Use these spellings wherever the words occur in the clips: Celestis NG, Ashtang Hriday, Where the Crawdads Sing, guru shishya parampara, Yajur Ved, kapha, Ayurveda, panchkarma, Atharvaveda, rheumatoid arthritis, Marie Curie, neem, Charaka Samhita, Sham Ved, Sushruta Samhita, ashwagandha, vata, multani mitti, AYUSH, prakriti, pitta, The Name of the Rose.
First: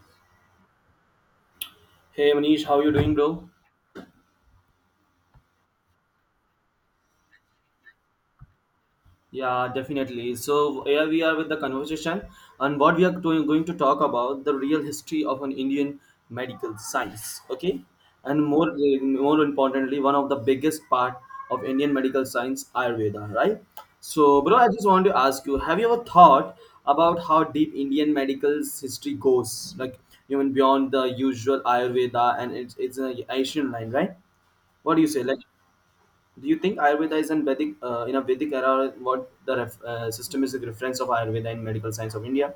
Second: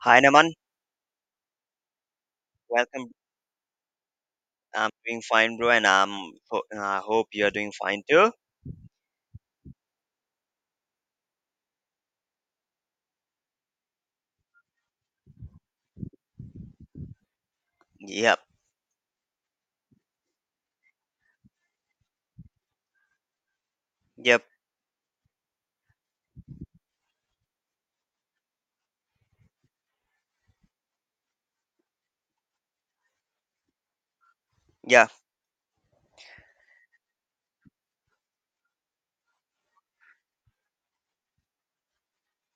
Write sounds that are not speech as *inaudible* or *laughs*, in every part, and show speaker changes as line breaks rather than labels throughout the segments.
Hi, Naman.
Hey Manish, how you
Welcome.
doing, bro?
I'm doing fine, bro, and I hope you're doing fine too.
Yeah, definitely. So here we are with the conversation, and what we are doing, going to talk about the real history of an Indian medical science. Okay,
Yep.
and more importantly, one of the biggest part of Indian medical science, Ayurveda, right? So,
Yep.
bro, I just want to ask you: Have you ever thought about how deep Indian medical's history goes, like even beyond the usual Ayurveda and it's an Asian line, right? What do you
Yeah.
say, like? Do you think Ayurveda is in Vedic in a Vedic era? What the ref, system is a reference of Ayurveda in medical science of India?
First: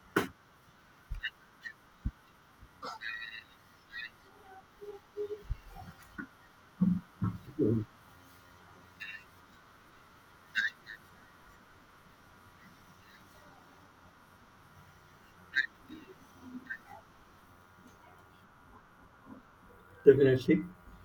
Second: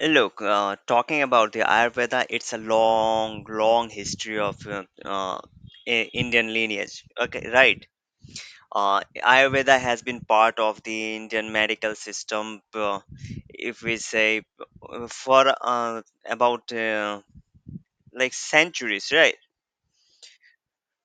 Look, talking about the Ayurveda, it's a long, long history of Indian lineage. Okay, right. Ayurveda has been part of the Indian medical system, if we say, for about like centuries, right?
Definitely.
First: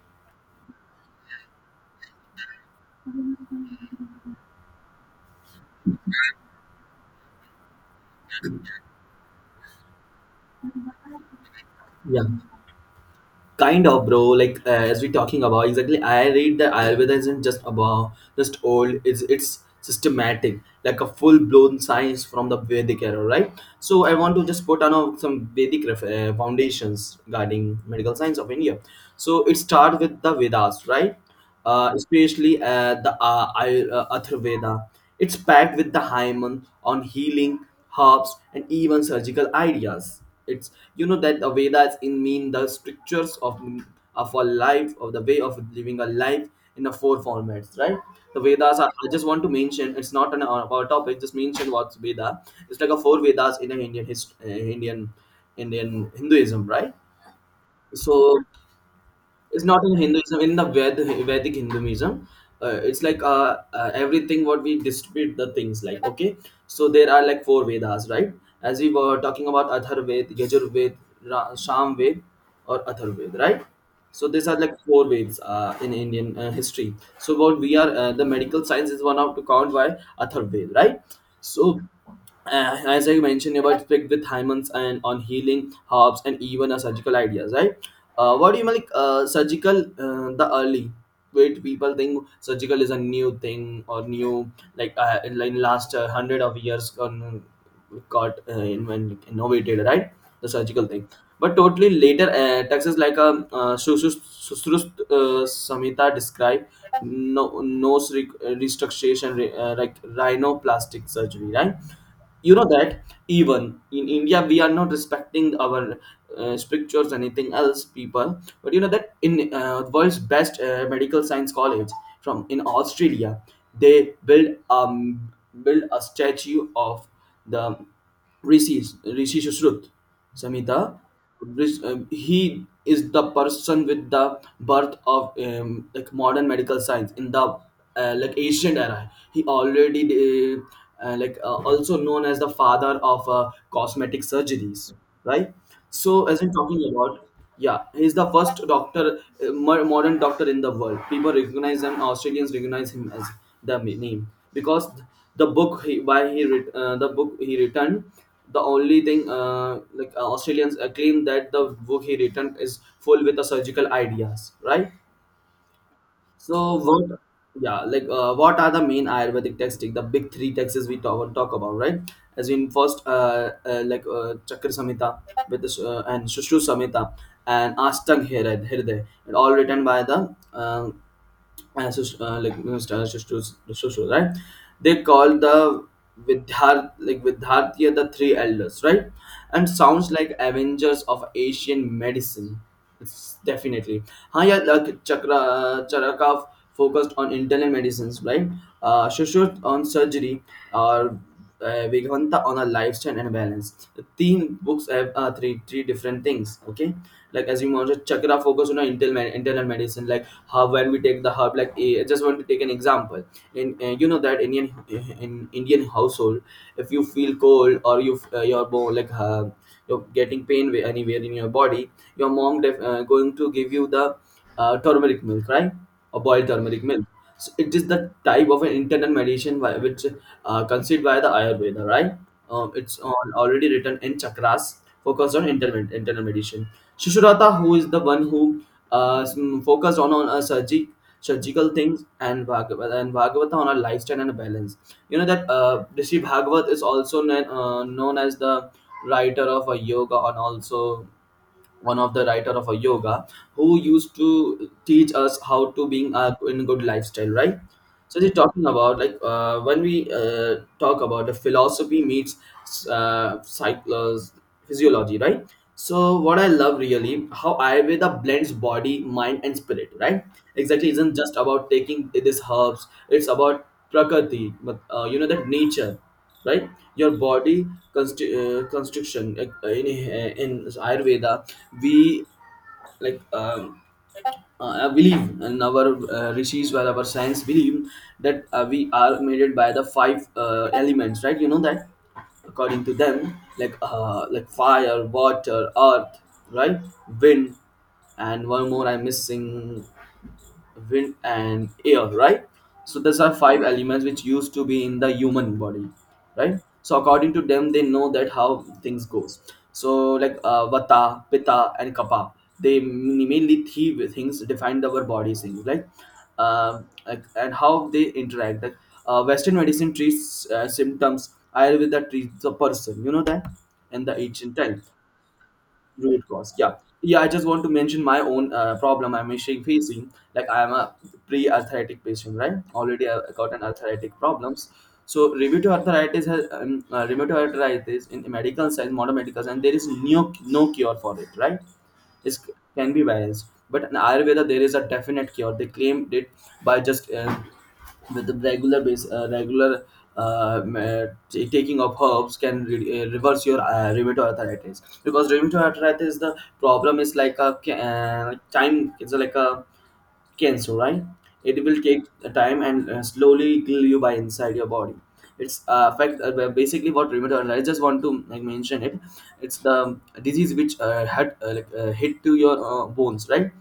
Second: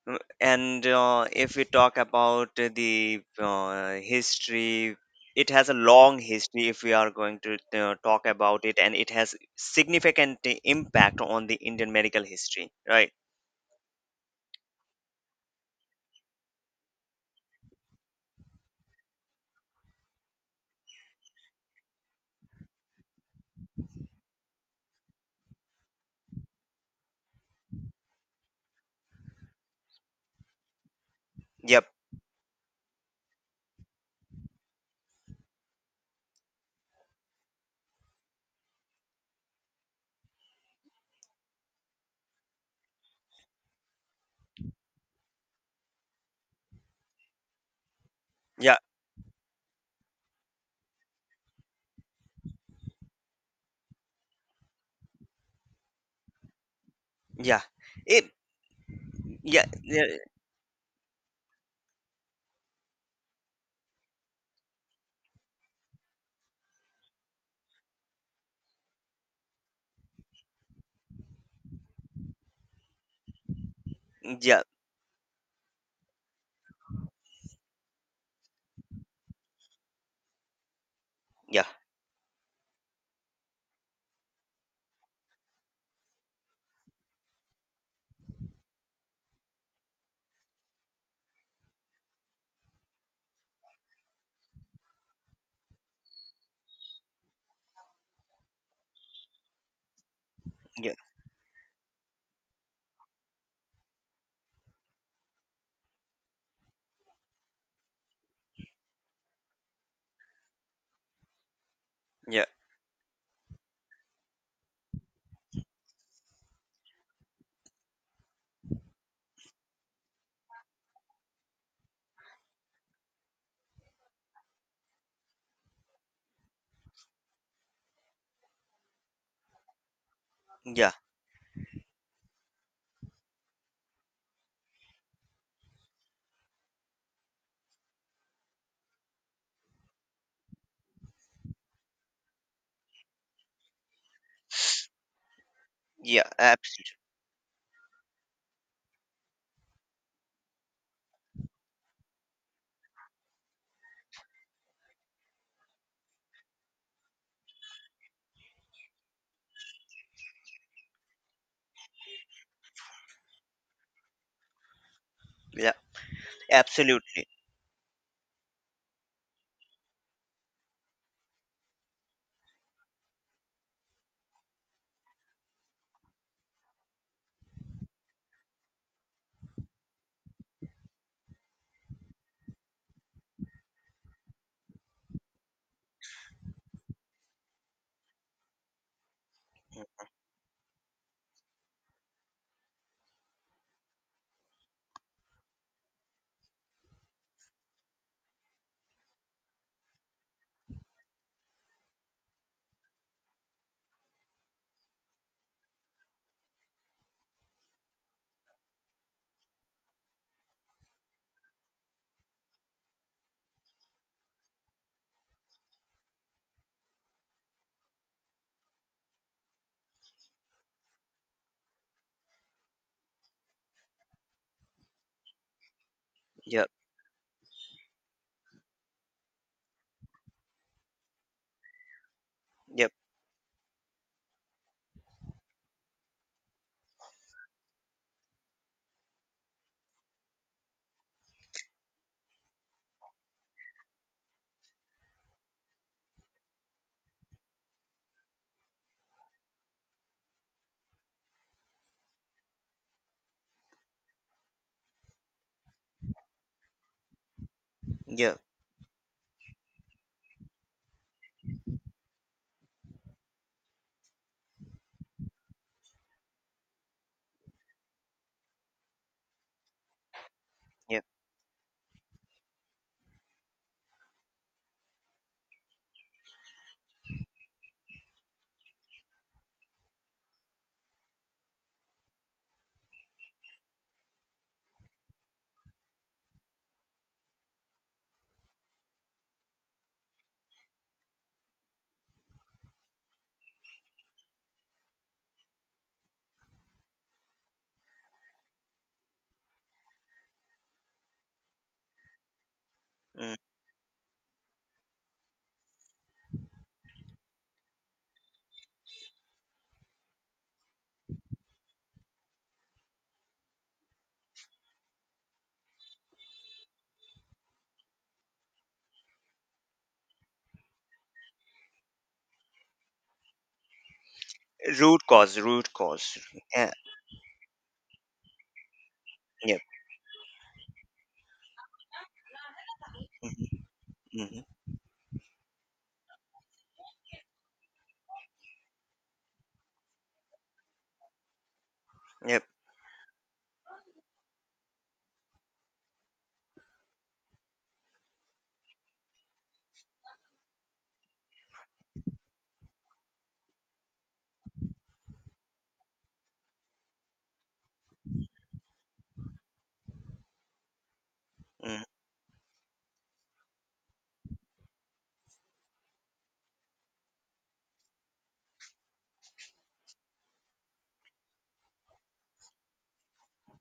And if we talk about the history, it has a long history if we are going to talk about it, and it has significant impact on the indian medical
Yeah,
history, right?
kind of, bro. Like as we're talking about, exactly. I read that Ayurveda isn't just about just old. It's systematic, like a full blown science from the Vedic era, right? So I want to just put on a, some Vedic ref, foundations regarding medical science of India. So it starts with the Vedas, right?
Yep.
Especially the Atharvaveda. It's packed with the hymen on healing, herbs, and even surgical ideas. It's you know that the Vedas in mean the strictures of a life of the way of living a life in the four formats, right? The
Yeah,
Vedas are. I just want to mention it's not an our topic. Just mention what's Veda. It's like a four Vedas in a Indian hist- Indian Indian Hinduism, right?
yeah. it
So it's
Yeah,
not in
yeah,
Hinduism. In the Vedic Hinduism, it's like everything what we distribute the things like. Okay, so there are like four Vedas, right? As we were talking about Athar Ved, Yajur Ved, Sham Ved, or Athar Ved, right? So these are
yeah,
like four Veds in Indian history. So what we are the medical science is one of to count by Athar Ved, right?
yeah,
So as I mentioned about strict with Hymans and on healing herbs and even a surgical ideas, right? What do you mean, like surgical? The early wait people think surgical is a new thing or new like in last hundred of years or no, got innovated, right? The surgical thing. But totally later, taxes like a Susrut, Samhita described no, nose restructuration, like rhinoplastic surgery, right?
yeah,
You know that even in India we are not respecting our strictures anything else people, but you know that in world's best medical science college from in Australia they build a statue of the rishi Sushrut
yeah,
Samhita. He is the person with the birth of like modern medical science in the like ancient era. He already like also known as the father of cosmetic surgeries, right?
yeah,
So
yeah.
as I'm talking
Absolutely.
about yeah, he's the first doctor, modern doctor in the world. People recognize him. Australians recognize him as the name because the book he returned. The only thing like Australians claim that the book he returned is full with the surgical ideas, right?
Yeah,
So what?
absolutely.
Yeah, like what are the main Ayurvedic texts? The big three texts we talk about, right? As in first, like Chakra Samhita with the, and Shushu Samhita and Ashtang Hriday, and all written by the as so, like stars just to right, they call the Vidhar, like Vidhartya, the three elders, right? And sounds like avengers of Asian medicine. It's definitely हाँ यार, like Chakra Charaka focused on internal medicines, right? Shushruth on surgery, or Vegavanta on a lifestyle and balance. The theme books have three different things. Okay, like as you mentioned, Chakra focus on our internal medicine, like how when we take the herb. Like I just want to take an example. In you know that Indian in Indian household, if you feel cold or you your bone, like you're getting pain anywhere in your body, your mom going to give you the turmeric milk, right? Or boiled
Yeah.
turmeric milk, so it is the type of an internal medicine which conceived by the Ayurveda, right?
Yep.
It's on already written in chakras, focused on internal medicine. Shishurata, who is the one who focused on a surgical things, and Bhagavata on a lifestyle and a balance. You know that Rishi Bhagavat is also known as the writer of a yoga and also one of the writer of a yoga who used to teach us how to being a in good lifestyle, right? So
Yeah,
they're talking about, like when we talk about the philosophy meets psychology, physiology, right? So what I love really how Ayurveda blends body, mind, and spirit, right? Exactly,
yeah.
isn't just about taking these herbs. It's about prakriti, but you know that nature, right? Your body constriction in Ayurveda, we like. Believe and our rishis, where our science believe that we are made by the five elements, right? You know that according to them, like fire, water, earth, right? Wind, and one more I'm missing, wind and air, right? So these are
Mm.
five elements which used to be in the human body, right? So according to them, they know that how things goes. So like vata, pitta, and kapha, they mainly three things define our bodies in, like and how they interact, like western medicine treats symptoms, Ayurveda treats the person. You know that in the ancient time,
Root cause, root cause.
root cause,
Yeah.
yeah, yeah, I just want to mention my own problem I'm
Yep.
actually facing, like I'm a pre-arthritic patient, right? Already I got an
Mhm,
arthritic
mhm.
problems. So rheumatoid arthritis has rheumatoid arthritis in medical science, modern medical science, there is no cure for it, right? It
Yep.
can be variance, but in Ayurveda there is a definite cure, they claimed it, by just with the regular base, regular taking of herbs can reverse your rheumatoid arthritis, because rheumatoid arthritis, the problem is like a time, it's like a cancer, right? It will
Mm.
take time and slowly kill you by inside your body. It's affect basically what rheumatoid. I just want to like, mention it. It's the disease which had like, hit to your bones, right?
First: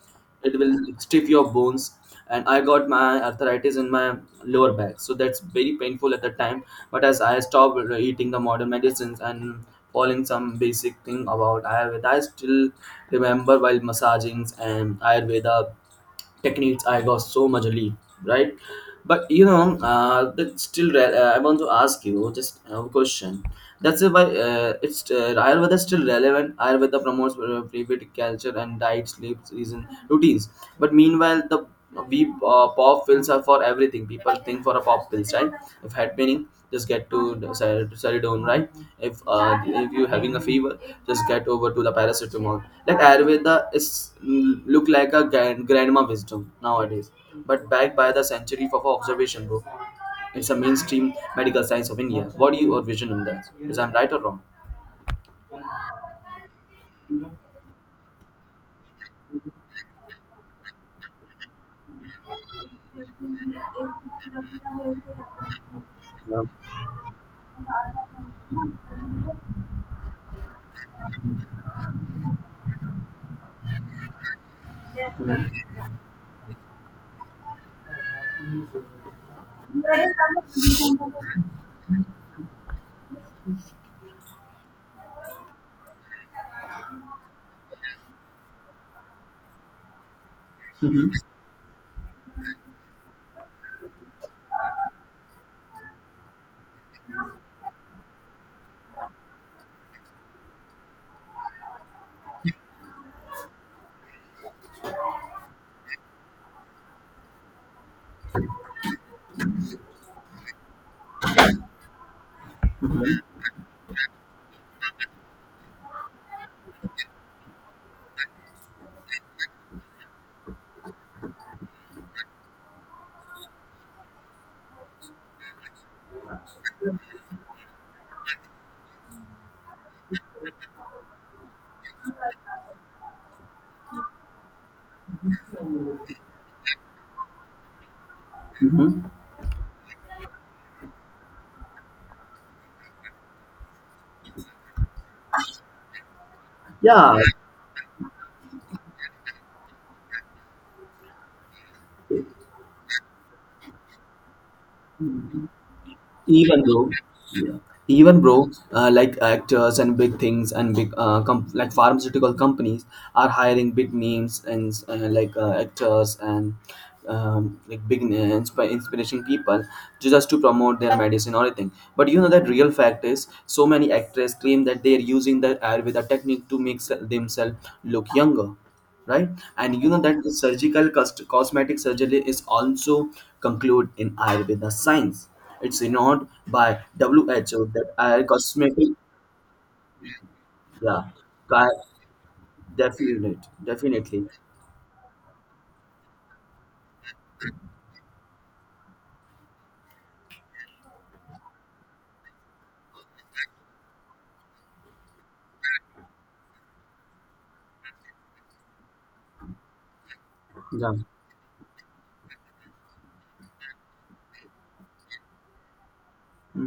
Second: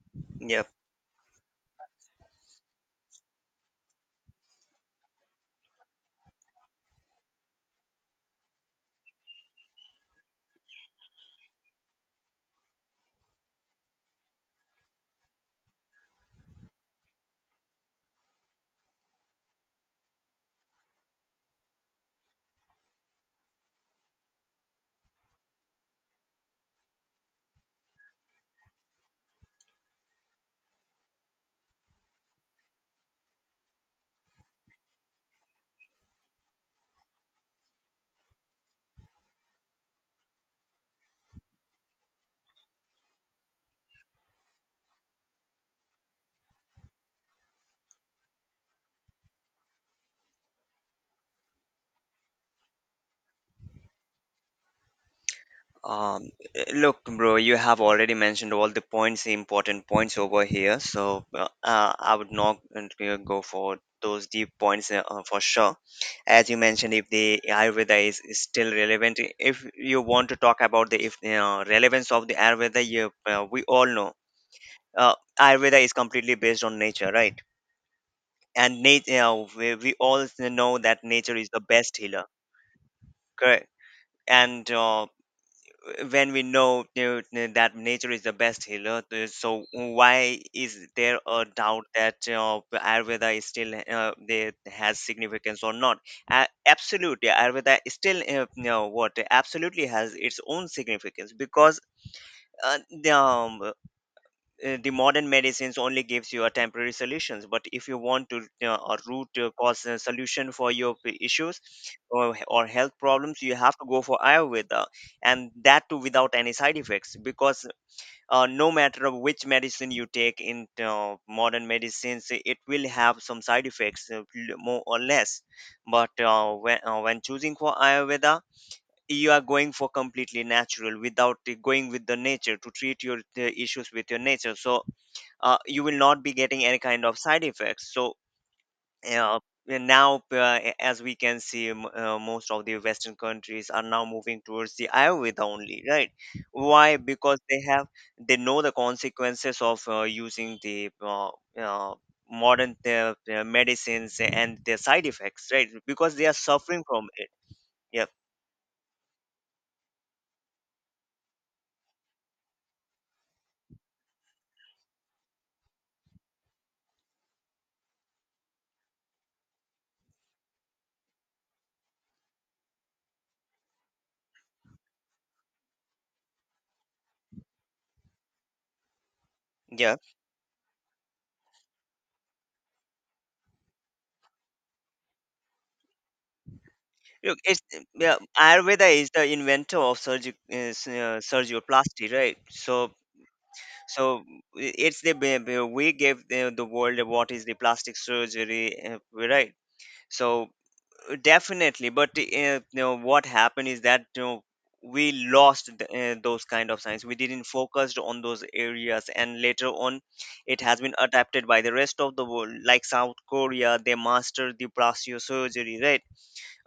It
Yep.
will stiff your bones. And I got my arthritis in my lower back, so that's very painful at the time. But as I stopped eating the modern medicines and following some basic thing about Ayurveda, I still remember while massagings and Ayurveda techniques I got so much lead, right? But you know but still I want to ask you just a question: that's why it's Ayurveda is still relevant. Ayurveda promotes private culture and diet, sleep, reason routines, but meanwhile the we pop fills are for everything, people think for a pop fills, right? If head paining, just get to the Saridone, right? If you having a fever, just get over to the paracetamol. Like Ayurveda is look like a grandma wisdom nowadays, but backed by the century of observation, bro. It's a mainstream medical science of India. What do you your vision on that? Is I'm right or wrong?
Um, Look, bro, you have already mentioned all the points, the important points over here. So I would not want to go for those deep points, for sure.
Yeah.
As you mentioned, if the Ayurveda is still relevant, if you want to talk about the if relevance of the Ayurveda, we all know uh, Ayurveda is completely based on nature, right? And nature, we all know that nature is the best healer, correct? And when we know, that nature is the best healer, so why is there a doubt that Ayurveda is still they has significance or not? Absolutely, Ayurveda is still, what, absolutely has its own significance, because uh, the, um, the modern medicines only gives you a temporary solutions, but if you want to a root cause a solution for your issues or health problems, you have to go for ayurveda, and that too without any side effects, because no matter of which medicine you take in modern medicines, it will have some side effects, more or less. But when choosing for ayurveda, you are going for completely natural, without going with the nature to treat your issues with your nature. So you will not be getting any kind of side effects. So
Hmm.
uh, and now as we can see, most of the western countries are now moving towards the ayurveda only, right? Why?
Yeah,
Because they know the consequences of using the uh, modern medicines and their side effects, right? Because they are
even
suffering
though
from it.
yeah,
Yeah,
even bro like actors and big things and big like pharmaceutical companies are hiring big names and like actors and like big inspiration people just to promote their medicine or anything, but you know that real fact is so many actors claim that they are using the Ayurveda technique to make themselves look younger, right? And you
yeah.
know that the surgical cosmetic surgery is also concluded in Ayurveda science. It's ignored by
Look, it's
WHO that
yeah.
Ayur
Ayurveda
cosmetic,
is the inventor of
yeah, ca-
surgioplasty, right? So so
definitely,
I- it's the ba- ba- we give the world what is the plastic surgery, right. So definitely. But what happened is that, we lost those kind of science. We didn't focused on those areas, and later on it has
yeah.
been adapted by the rest of the world, like south korea, they mastered the plastic surgery, right?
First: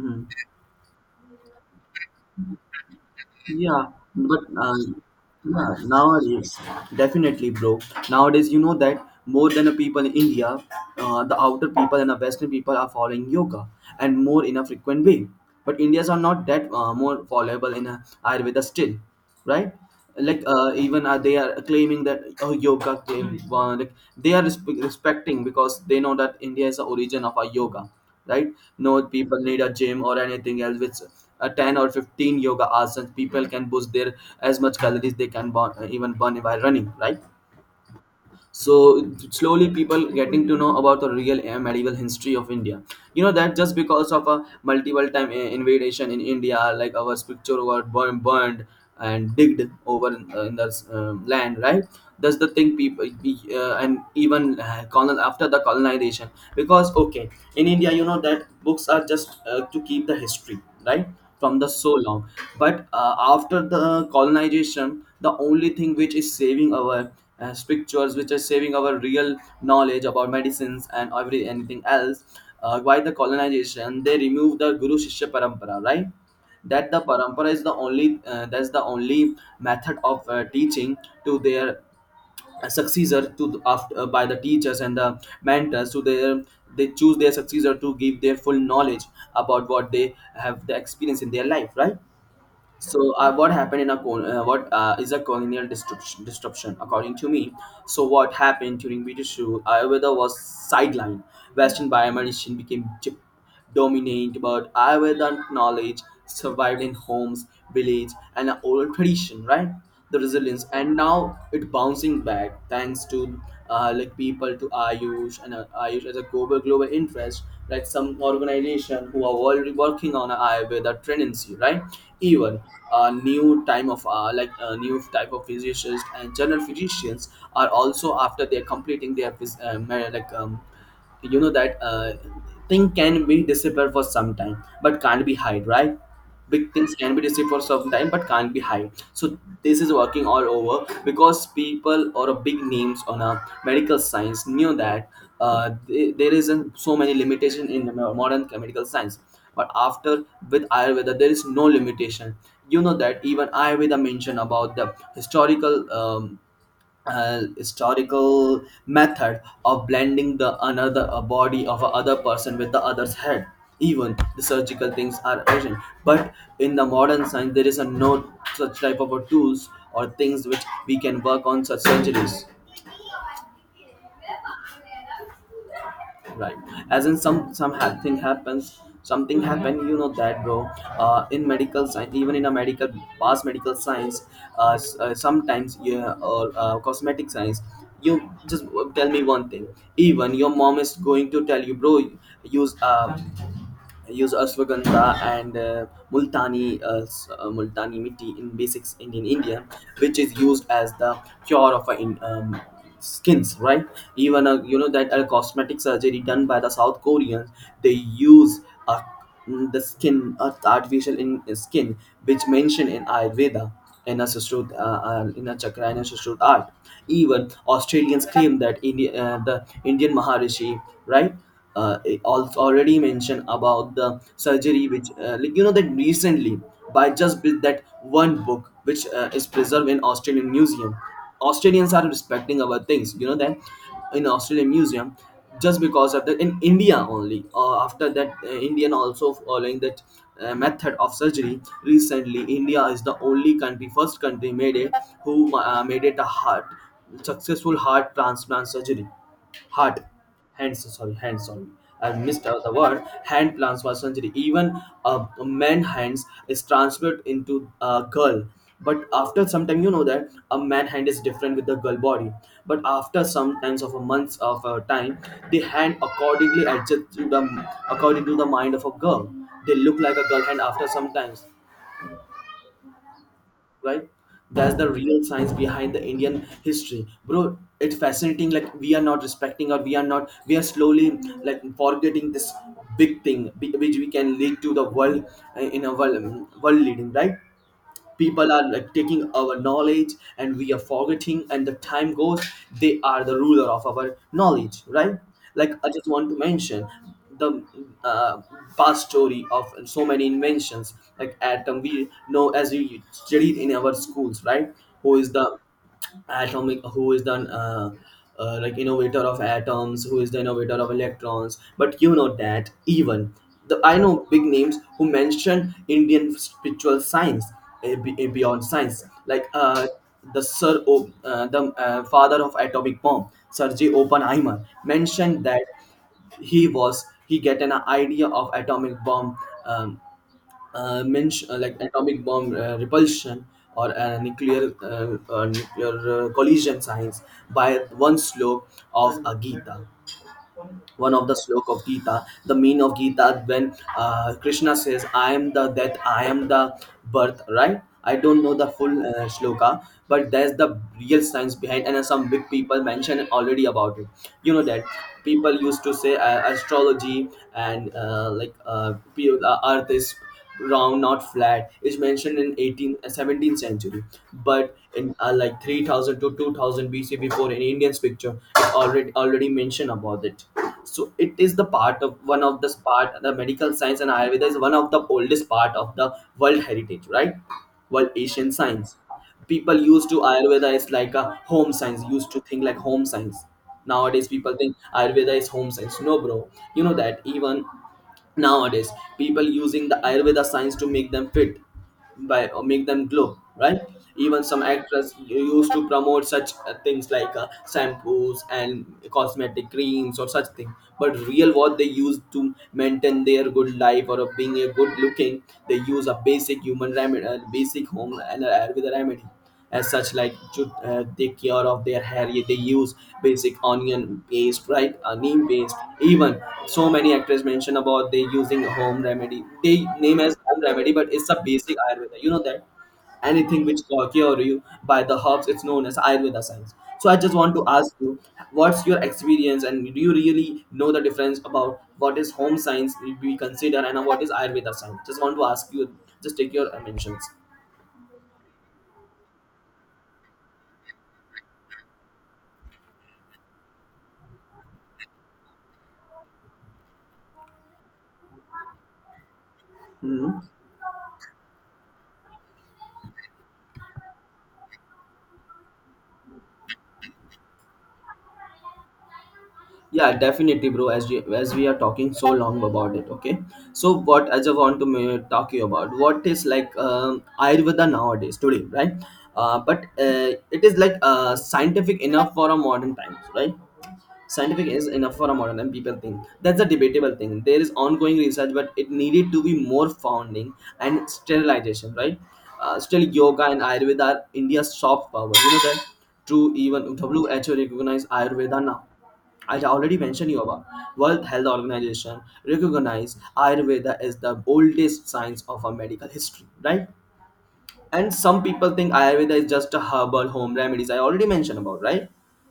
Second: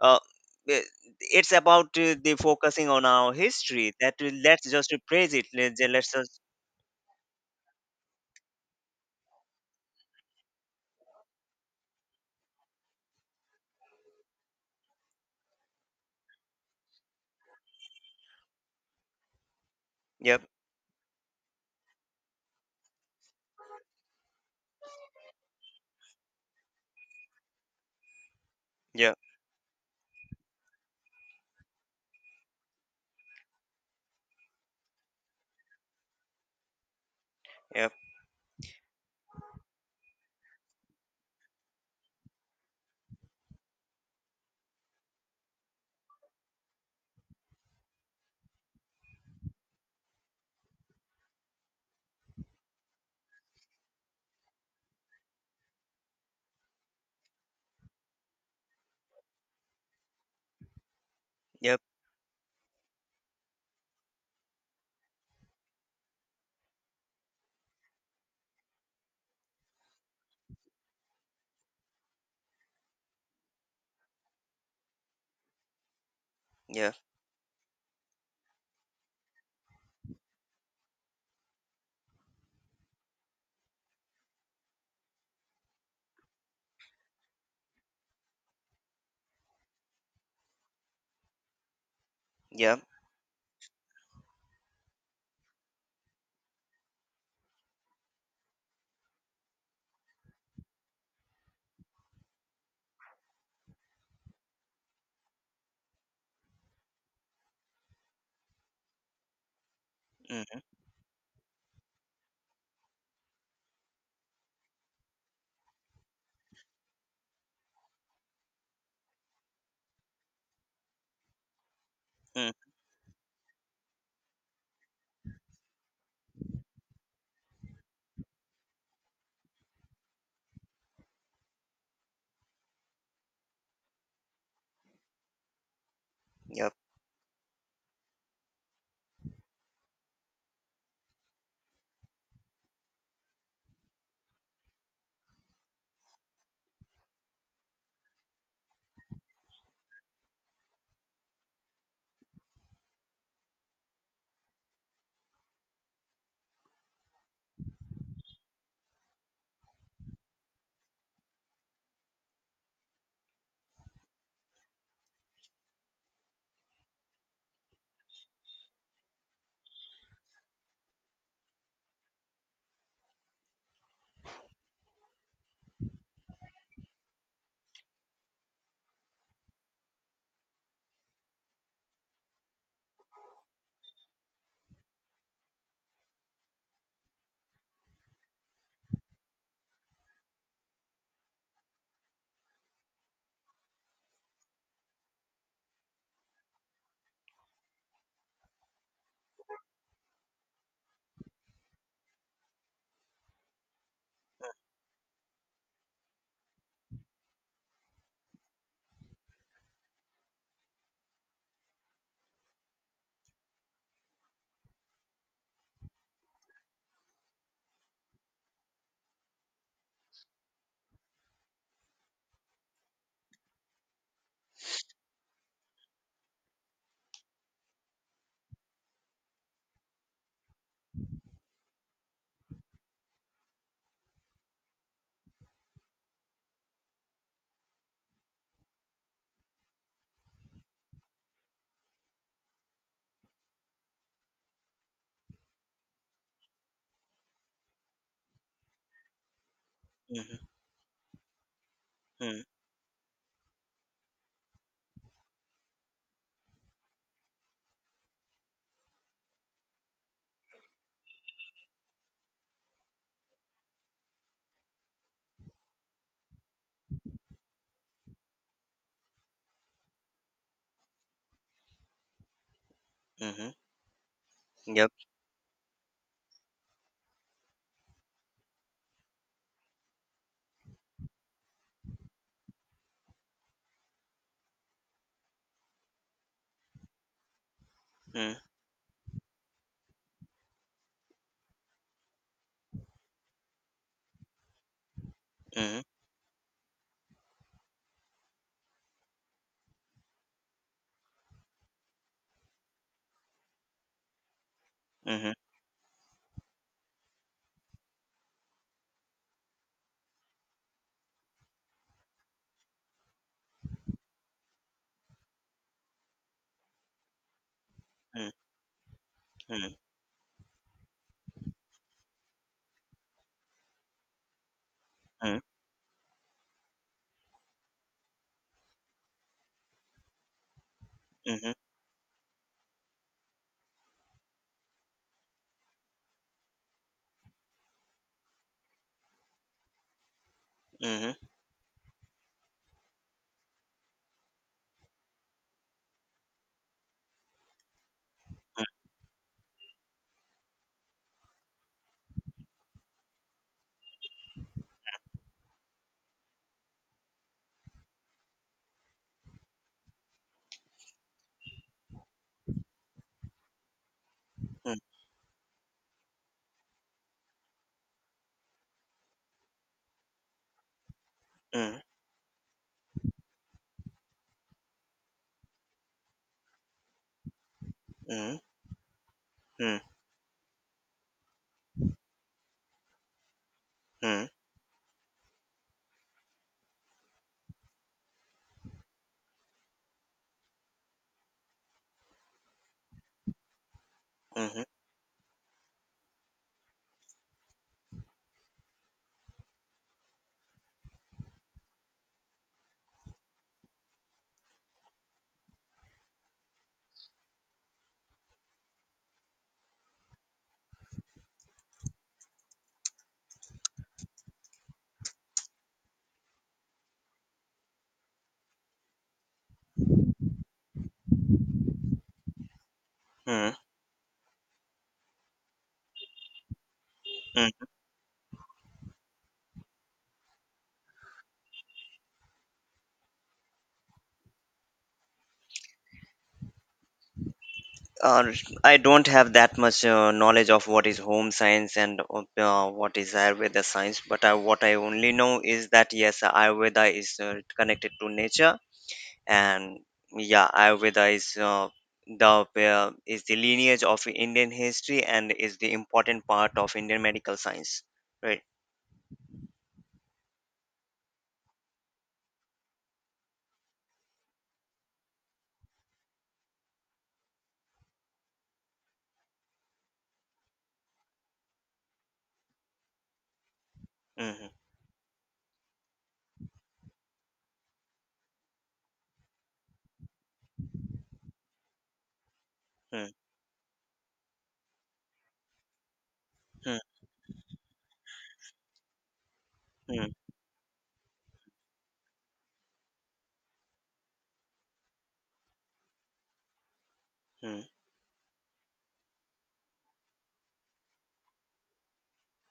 uh, uh, it's about the focusing on our
Yeah,
history, that
but
let's just praise it.
yeah,
Let's just.
nowadays, definitely, bro. Nowadays, you know that more than the people in India, the outer people and the Western people are following yoga and more in a frequent way. But Indians are not that more followable in a Ayurveda still, right?
Yep.
Like even they are claiming that oh yoga claim like they are respecting, because they know that India is the origin of our yoga, right? No
Yeah,
people need a gym or anything else. Which 10 or 15 yoga asanas, people can boost their as much calories they can burn, even burn by running, right?
yeah.
So slowly people getting to know about the real medieval history of India. You know that just because of a multiple time invasion in India, like our scripture were burned and digged over in the land, right? That's the thing people. And even colon after the colonization, because okay, in India you know that books are just to keep the history, right? From the
Yep,
so long. But after the colonization, the only thing which is saving our pictures, which are saving our real knowledge about medicines and every anything else. Why the colonization, they remove the guru shishya parampara, right? that
yeah,
the parampara is the only that's the only method of teaching to their successor, to after by the teachers and the mentors to their, they choose their successor to give their full knowledge about what they have the experience in their life, right?
yep,
So, what happened in a what is a colonial disruption? According to me, so what happened during British rule? Ayurveda was sidelined. Western biomedicine became dominant, but Ayurveda knowledge survived in homes, village, and oral tradition. Right? The
mhm,
resilience, and now it bouncing back thanks to like people to Ayush, and Ayush as a global interest. Like some organization who are already working on a with a tendency, right?
mm,
Even a new time of like a new type of physicians and general physicians are also, after they're completing their like you know that thing can be disappear for some time but can't be hide, right? Big
yep,
things can be disappear for some time but can't be hide. So this is working all over because people or a big names on a medical science knew that there isn't so many limitation in modern medical science, but after with Ayurveda there is no limitation. You know that even Ayurveda mentioned about the historical historical method of blending the another a body of a other person with the other's head. Even the surgical things are urgent, but in the modern science there is a no such type of a tools or things which we can work on such surgeries, right? As in thing happens, something happened. You know that, bro, in medical science, even in a medical past medical science, sometimes, yeah, or cosmetic science. You just tell me one thing, even your mom is going to tell you, bro, use use ashwagandha and multani multani mitti in basics in India, which is used as the cure of in, skins, right? Even you know that a cosmetic surgery done by the South Koreans, they use a the skin or the artificial in skin, which mentioned in Ayurveda, in a in a chakra and a Sushruta art. Even Australians claim that the Indian maharishi, right? It already mentioned about the surgery which like you know that recently, by just with that one book which is preserved in Australian museum. Australians are respecting our things, you know that, in Australian museum. Just because of that, in India only. After that, Indian also following that method of surgery. Recently, India is the only country, first country made it, who made it a heart successful heart transplant surgery. Heart
mhm,
hands, sorry, hands on. I
mm,
missed out the word hand transfer surgery. Even a man hands is transferred into a girl, but after some time you know that a man hand is different with the girl body. But after some times of a months of time, the hand accordingly adjusts to the, according to the mind of a girl, they look like a girl hand after some times,
mhm,
right? That's the
yep,
real science behind the Indian history, bro. It's fascinating, like we are not respecting, or we are not we are slowly like forgetting this big thing which we can lead to the world, in a world leading, right?
mm,
People are like taking our knowledge and we are forgetting, and the time goes, they are the ruler of our knowledge, right? Like
mhm,
I just want to mention the uh, past story of so many inventions, like atom, we know as we studied in our schools, right? Who
mhm,
is the atomic, who is the like innovator of atoms, who is the innovator of electrons, but you know that even the I know big names who mention Indian spiritual science,
mm,
beyond science, like
mm,
the the father of atomic bomb, Sir J. Oppenheimer,
mm,
mentioned that he was, he get an idea of atomic bomb, um, mention
mhm,
like atomic bomb repulsion, or nuclear nuclear collision science, by one slok of a Gita.
mhm,
One of the slok of Gita, the mean of Gita, when Krishna says, "I am the death, I am the birth." Right? I don't know the full shloka, but there's the real science behind, and some big people mentioned already about it. You know that people used to say astrology, and earth is round, not flat, is mentioned in 17th century,
mm,
but in like 3000 to 2000 BC, before an Indian's picture, it already mentioned about it. So it is the
mm,
part of one of the part, the medical science and Ayurveda is one of the oldest part of the world heritage, right? World
mm,
Asian science.
mm,
People used to Ayurveda is like a home science, used to think like home science.
mm,
Nowadays people think Ayurveda is home science, no bro. You know that even nowadays people using the Ayurveda science to make them fit by, or make them glow, right? Even some
mhm,
actors used to promote such things like shampoos and cosmetic creams or such thing, but real what they use to maintain their good life, or of being a good looking, they use a basic human remedy, a basic home and a Ayurveda remedy, as such like to take care of their hair. Yeah, they use basic onion paste, right? Neem paste. Even so many actors mention about they using home remedy, they name as home remedy but it's a basic Ayurveda. You know that
mm,
anything which cure you by the herbs, it's known as Ayurveda science. So I just
mm.
want to ask you, what's your experience, and do you really know the difference about what is home science we consider and what is Ayurveda science? Just want to ask you, just take your mentions.
Uh, I don't have that much knowledge of what is home science and what is Ayurveda science, but what I only know is that yes, Ayurveda is connected to nature, and yeah, ayurveda is the is the lineage of indian history and is the important part of indian medical science, right?
Yeah, definitely, bro. As we are talking so long about it. Okay, so what, as I want to talk you about what is like Ayurveda nowadays today, right? But it is like scientific enough for a modern times, right?
Mm-hmm.
Scientific is enough for a modern, and people think that's a debatable thing. There is ongoing research but it needed to be more founding and sterilization, right? Still
Mm-hmm.
yoga and Ayurveda are India's soft power, you know that. True. Even who recognize Ayurveda now? I already
Mm-hmm.
mentioned you about World Health Organization recognize Ayurveda as the oldest science of our medical history, right?
Mm-hmm.
And some people think Ayurveda is just a herbal home remedies, I already mentioned about, right?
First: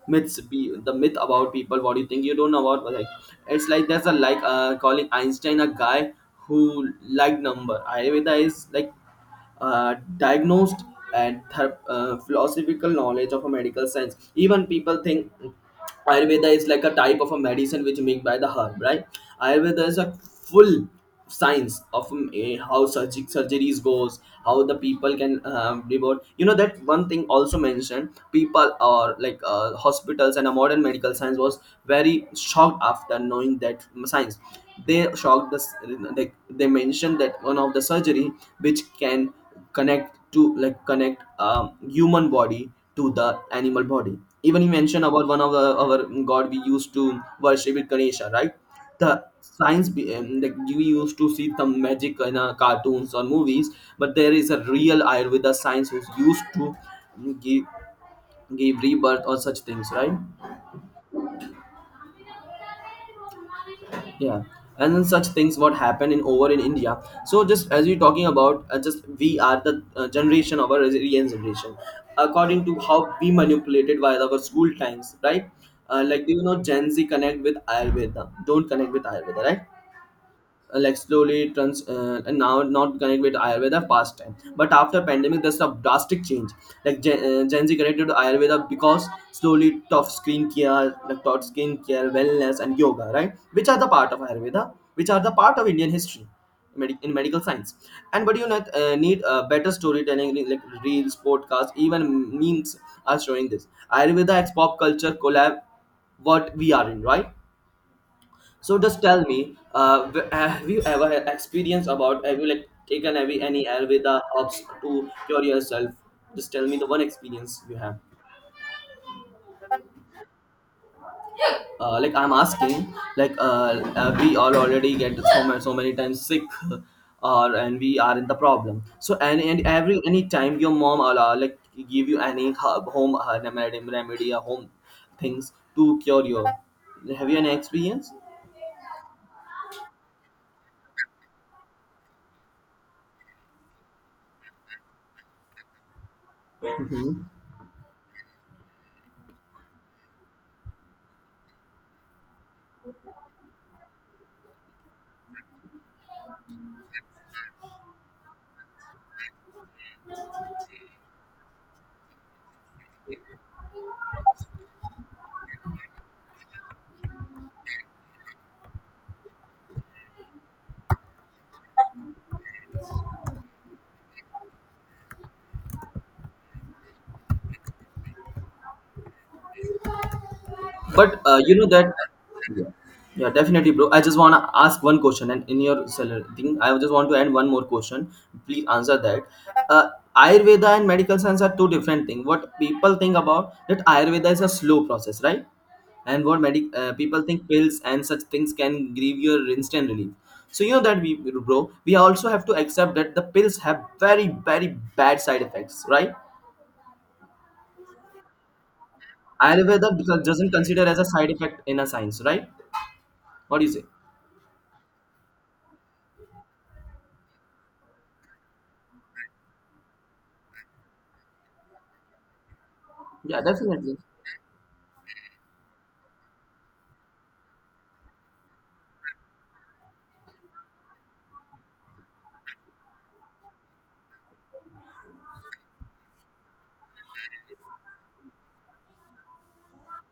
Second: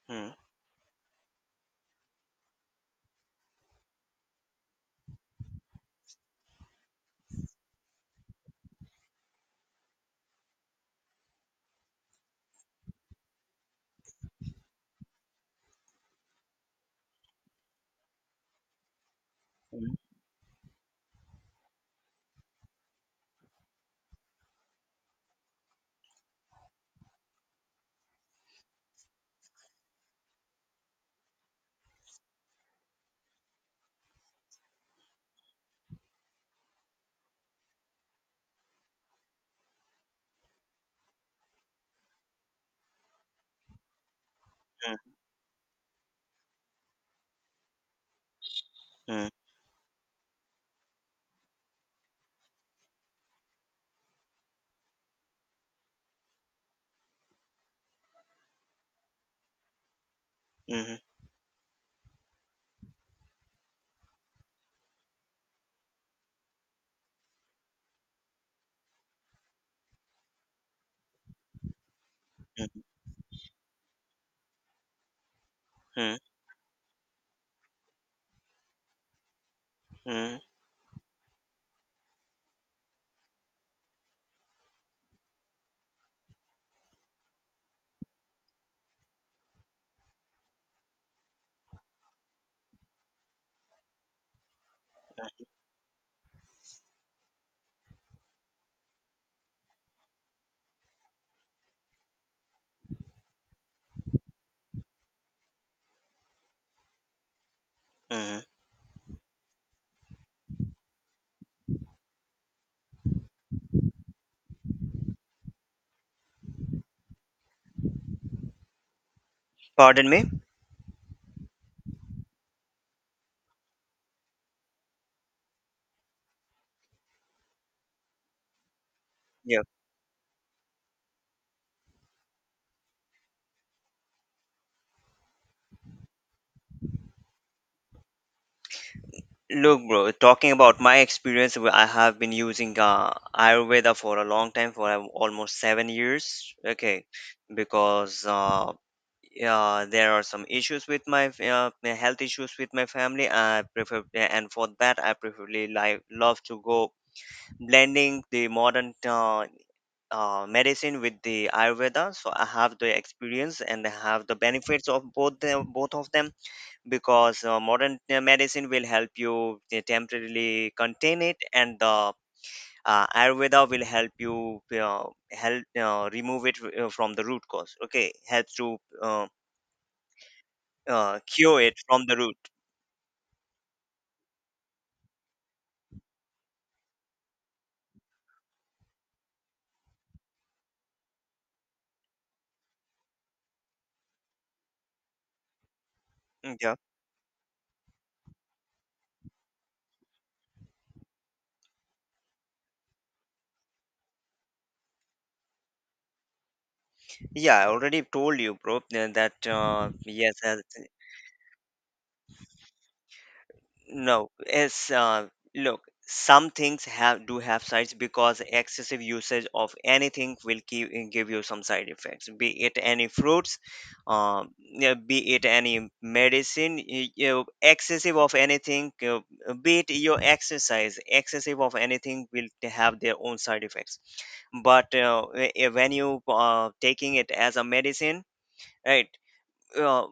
Mm-hmm.
Myths be the myth about people, what do you think you don't know about, like it's like there's a like calling Einstein a guy who liked number. Ayurveda is like diagnosed and philosophical knowledge of a medical science. Even people think Ayurveda is like a type of a medicine which made by the herb, right? Ayurveda is
Mm-hmm.
a full science of how surgic surgeries goes, how the people can revert. You know that one thing also mentioned, people or like hospitals and a modern medical science was very shocked after knowing that science. They shocked us. Like they mentioned that one of the surgery which can connect to like connect human body to the animal body. Even you mentioned about one of the, our god we used to worship it, Ganesha, right? The
Mm-hmm.
science be, like you used to see some magic in cartoons or movies, but there is a real Ayurveda science who's used to um, give give rebirth or such things, right?
Mm-hmm.
Yeah, and then such things what happened in over in India. So just as you're talking about, just we are the generation of our resilient generation according to how we manipulated by our school times, right? Like do you know Gen Z connect with Ayurveda, don't connect with Ayurveda, right?
Mm-hmm.
Like slowly trans and now not connect with Ayurveda past time, but after pandemic there's a drastic change. Like Gen Z connected to Ayurveda because slowly tough skin care, like tough skin care, wellness and yoga, right, which are the part of Ayurveda, which are the part of Indian history, in medical science. And but you not, need better storytelling like reels, podcasts, even memes are showing this Ayurveda ex pop culture collab, what we are in, right?
Mm-hmm.
So just tell me, have you ever had experience about, have you like taken any Ayurveda herbs to cure yourself? Just tell me the one experience you have.
Pardon me?
Like I'm asking, like we all already get so many, so many times sick, *laughs* or and we are in the problem. So and
Yeah.
and every any time your mom or like give you any herb, home remedy or home things to cure your. Have you any experience?
Look, bro, talking about my experience, I have been using Ayurveda for a long time, for almost 7 years. Okay,
Mhm.
because yeah, there are some issues with my health issues with my family. I prefer, and for that, I preferably like love to go blending the modern medicine with the Ayurveda. So I have the experience and I have the benefits of both them, both of them, because modern medicine will help you temporarily contain it, and the ayurveda will help you, help remove it from the root cause. Okay, helps to
But you
cure
know
it
that,
from the root.
yeah, yeah, definitely, bro. I just wanna ask one question, and in your seller thing, I just want to add one more question. Please answer that. Uh, Ayurveda and medical science are two different things. What people think about that Ayurveda is a slow process, right? And what
Mm,
medic
yeah,
people think pills and such things can give you a instant relief. So you know that we, bro, we also have to accept that the pills have very, very bad side effects, right?
yeah, I already told you, bro, that
Ayurveda
yes,
doesn't
as.
consider as a side effect in a science, right? What do you say?
No, it's look, some things have do have sides, because excessive usage of anything will keep give you some side effects. Be it any
Yeah,
fruits,
definitely.
yeah, be it any medicine, excessive of anything, be it your exercise, excessive of anything will have their own side effects. But when you taking it as a medicine, right? uh,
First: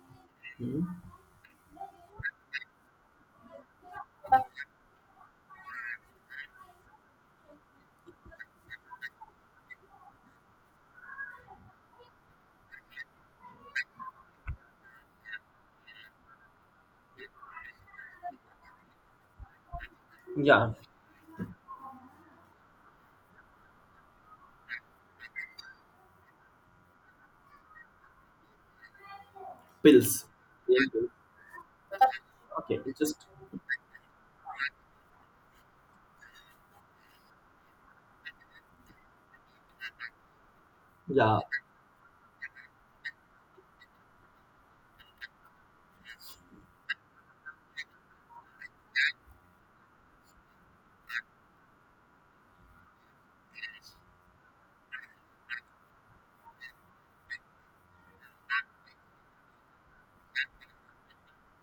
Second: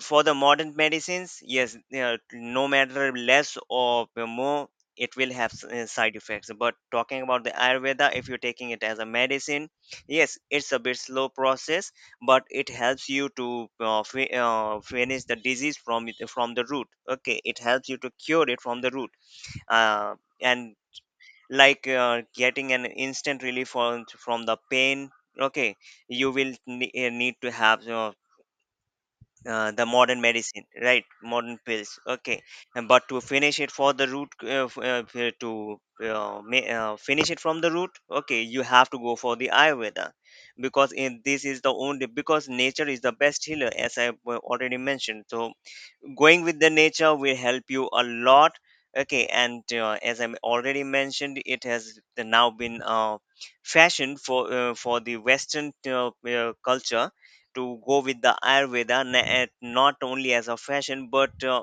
for the modern
Hmm.
medicines, yes, no matter less or more, it will have side effects. But talking about the Ayurveda, if you're taking it as a medicine, yes, it's a bit slow process, but it helps you to finish the disease from the root. Okay, it helps you to cure it from the root, uh,
Yeah,
and, like, getting an instant relief from the pain. Okay, you will need to have the modern
pills.
medicine,
Yeah,
right?
pills.
Modern pills. Okay.
Okay,
and
it's
but to
just.
finish it for the root, f- f- to ma- finish it from the root. Okay, you have to go for the ayurveda, because in
Yeah,
this is the only, because nature is the best healer, as I already mentioned. So going with the nature will help you a lot. Okay, and as I already mentioned, it has now been fashioned for the western culture to go with the ayurveda, and not only as a fashion, but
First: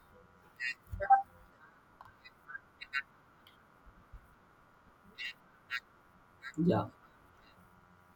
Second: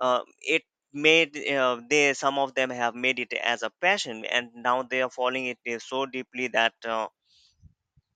it made they some of them have made it as a passion, and now they are following it so deeply that
yeah,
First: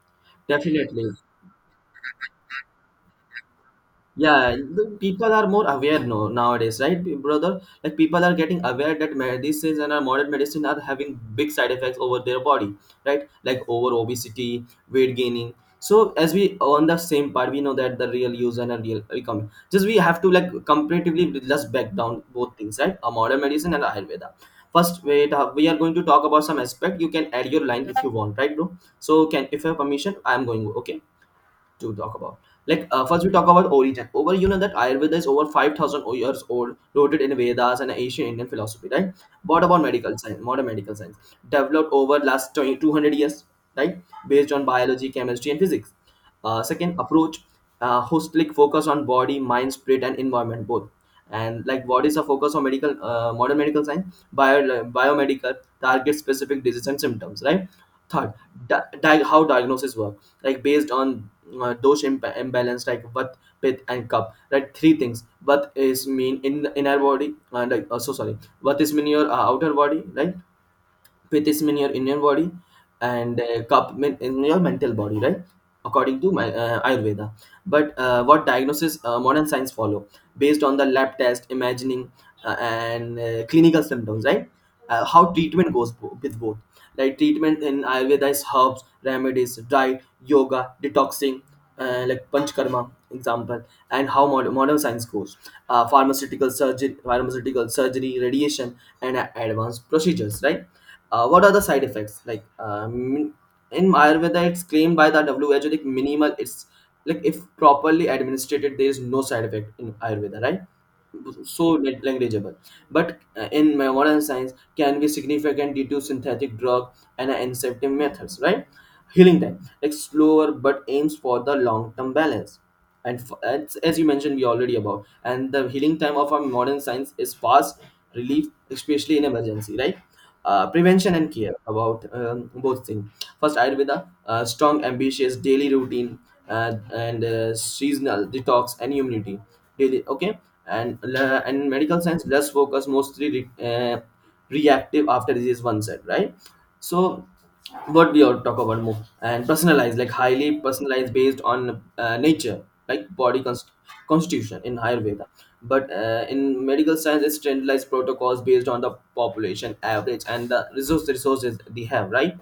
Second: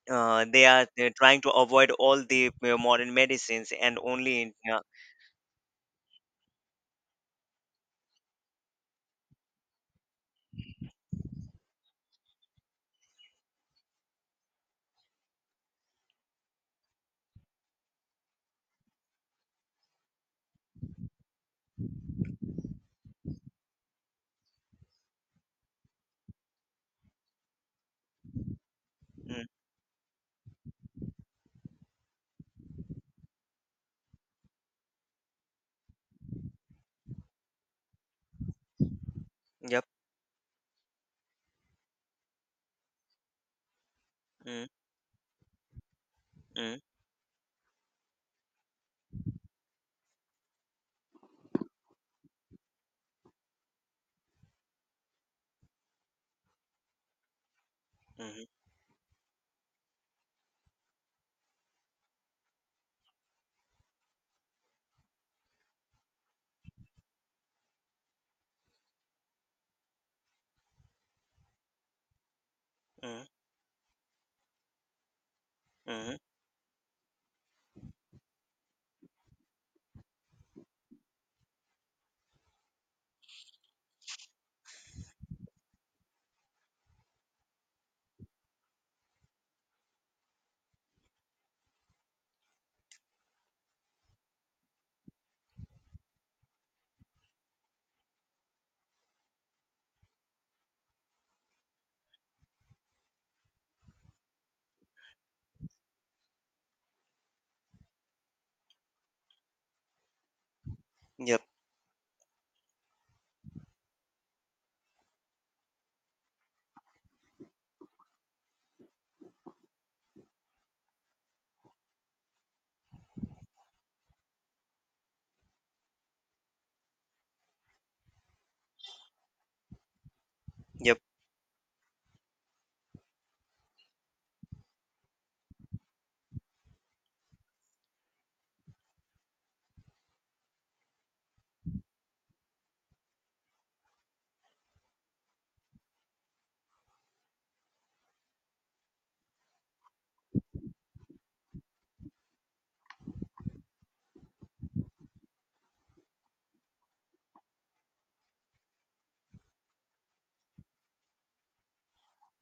they are
definitely.
trying to avoid all the modern medicines and only in,
Yeah,
yeah.
the people are more aware, no, nowadays, right, brother, like people are getting aware that medicines and our modern medicine are having big side effects over their body, right, like over obesity, weight gaining. So as we on the same part, we know that the real use and a real economy, just we have to like comparatively just back down both things, right, a modern medicine and Ayurveda. First wait, we are going to talk about some aspect, you can add your line if you want, right, bro? So
Mm,
can if you have permission I am going, okay, to talk about. Like, first, we talk about origin. Over, you know that Ayurveda is over 5,000 years old, rooted in Vedas and ancient Indian philosophy, right? What about
yep.
medical science? Modern medical science developed over last 20, 200 years, right? Based on
Mm,
biology, chemistry, and physics.
mm.
Second approach, holistic focus on body, mind, spirit, and environment both. And like what is a focus on medical modern medical science? Bio, like, biomedical target specific disease and symptoms, right? Third,
Mhm,
how diagnosis work, like based on those imbalance, like what pith and cup, right, three things, what is mean in the inner body and like, so sorry, what is mean your outer body, right? Pith is mean your inner body,
mhm,
and cup mean in your mental body, right,
mhm.
according to my Ayurveda. But what diagnosis, modern science follow, based on the lab test imagining, and clinical symptoms, right. How treatment goes with both, like treatment in Ayurveda is herbs, remedies, diet, yoga, detoxing, like panchkarma example. And how modern science goes, pharmaceutical surgery, pharmaceutical surgery, radiation, and advanced procedures, right? What are the side effects, like, in Ayurveda it's claimed by the who, like minimal, it's like if properly administered there is no side effect in Ayurveda, right,
Yep,
so negligible. But in my modern science can be significant due to synthetic drug and incentive methods, right. Healing time, like, slower but aims for the long term balance, and as you mentioned we already about, and the healing time of our modern science is fast relief, especially in emergency, right.
yep.
Prevention and care about, both things. First Ayurveda, strong ambitious daily routine, and seasonal detox and immunity daily, okay. And and medical science less focus, mostly uh, reactive after disease one set, right? So what we are talk about more and personalized, like highly personalized based on nature, like body constitution in Ayurveda. But in medical science, it's standardized protocols based on the population average and the resources they have, right?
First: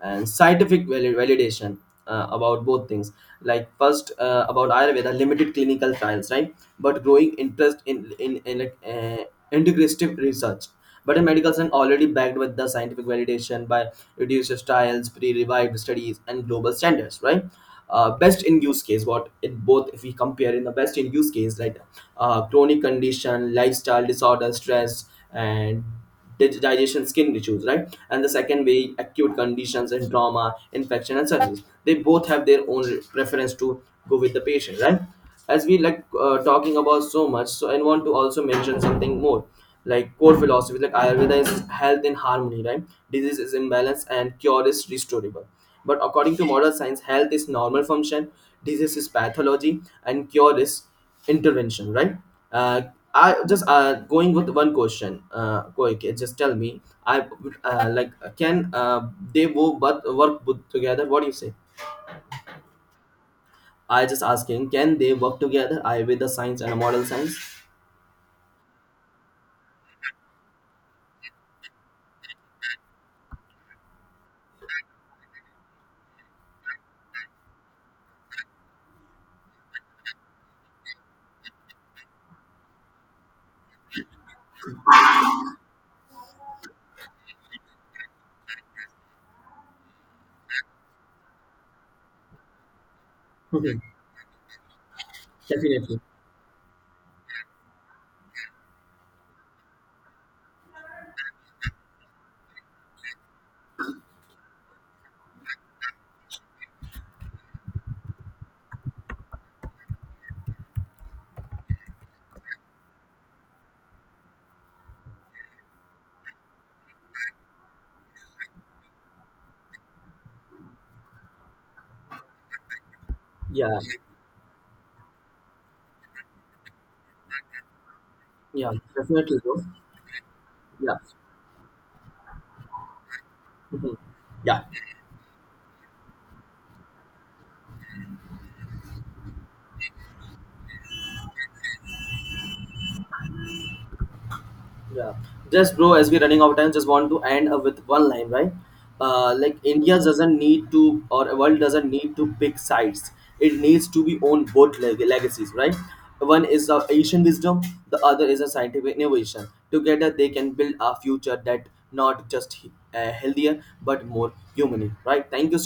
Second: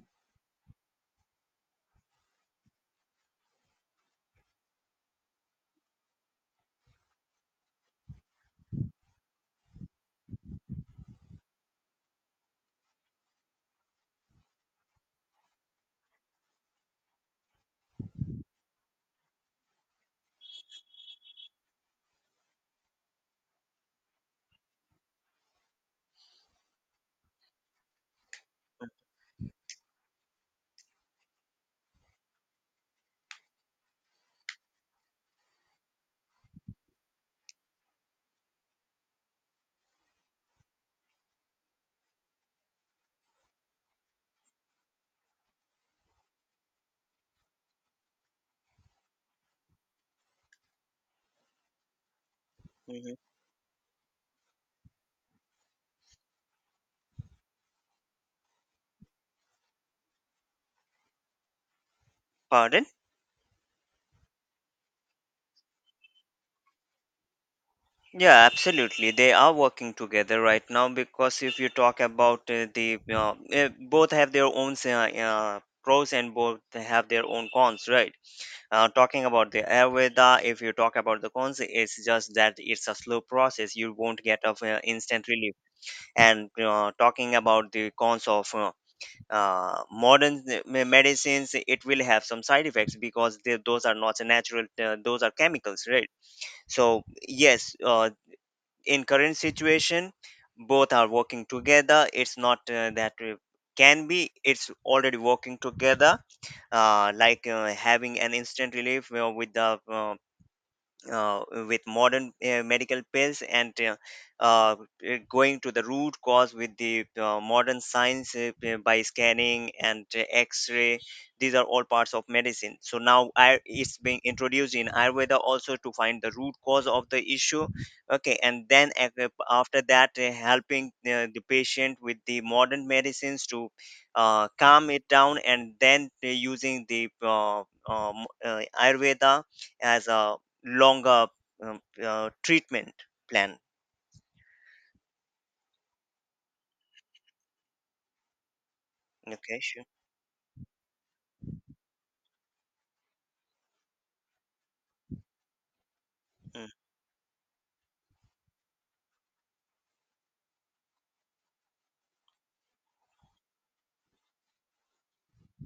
And scientific validation, about both things. Like first, about Ayurveda, limited clinical trials, right? But growing interest in like, integrative research, but in medical science, already backed with the scientific validation by reduced trials, pre-revived studies, and global standards, right? Best in use case, what in both, if we compare in the best in use case, like chronic condition, lifestyle disorder, stress, and digestion skin issues, right, and the second
Mm,
way acute conditions and trauma infection and surgeries, they both have their own preference to go with the patient, right. As we like, talking about so much, so I want to also mention something more, like core philosophy, like Ayurveda is health in harmony, right, disease is imbalance and cure is restorable. But according to modern science, health is normal function, disease is pathology, and cure is intervention, right. uh,
mhm.
I just going with one question, quick, just tell me, I, like can they both but work both together, what do you say?
Pardon?
I just asking can they work together, I with the science and a model science.
Yeah, absolutely. They are working together right now, because if you talk about the both have their own pros and both have their own cons, right? Talking about the Ayurveda, if you talk about the cons, it's just that it's a slow process. You won't get of instant relief. And talking about the cons of modern medicines, it will have some side effects, because
Okay,
those are not natural, those are chemicals,
definitely.
right? So yes, in current situation both are working together. It's not that can be, it's already working together, like having an instant relief with the with modern medical pills, and uh, going to the root cause with the modern science, by scanning and x-ray. These are all parts of medicine, so now
Yeah,
it's being introduced in ayurveda also to find the root cause of the issue. Okay, and
yeah,
then
definitely, bro.
after that, helping
Yeah.
the patient with the modern medicines to
Mhm. Yeah.
calm it down, and then using the ayurveda as a longer treatment plan.
Yeah, just bro, as we're running out of time, just want to end up with one line, right? Like
Okay, sure.
India doesn't need to, or world doesn't need to pick sides. It needs to be own both legacies, right? One is
Mm.
the ancient wisdom, the other is a scientific innovation. Together, they can build a future that not just healthier but more humane, right? Thank you so.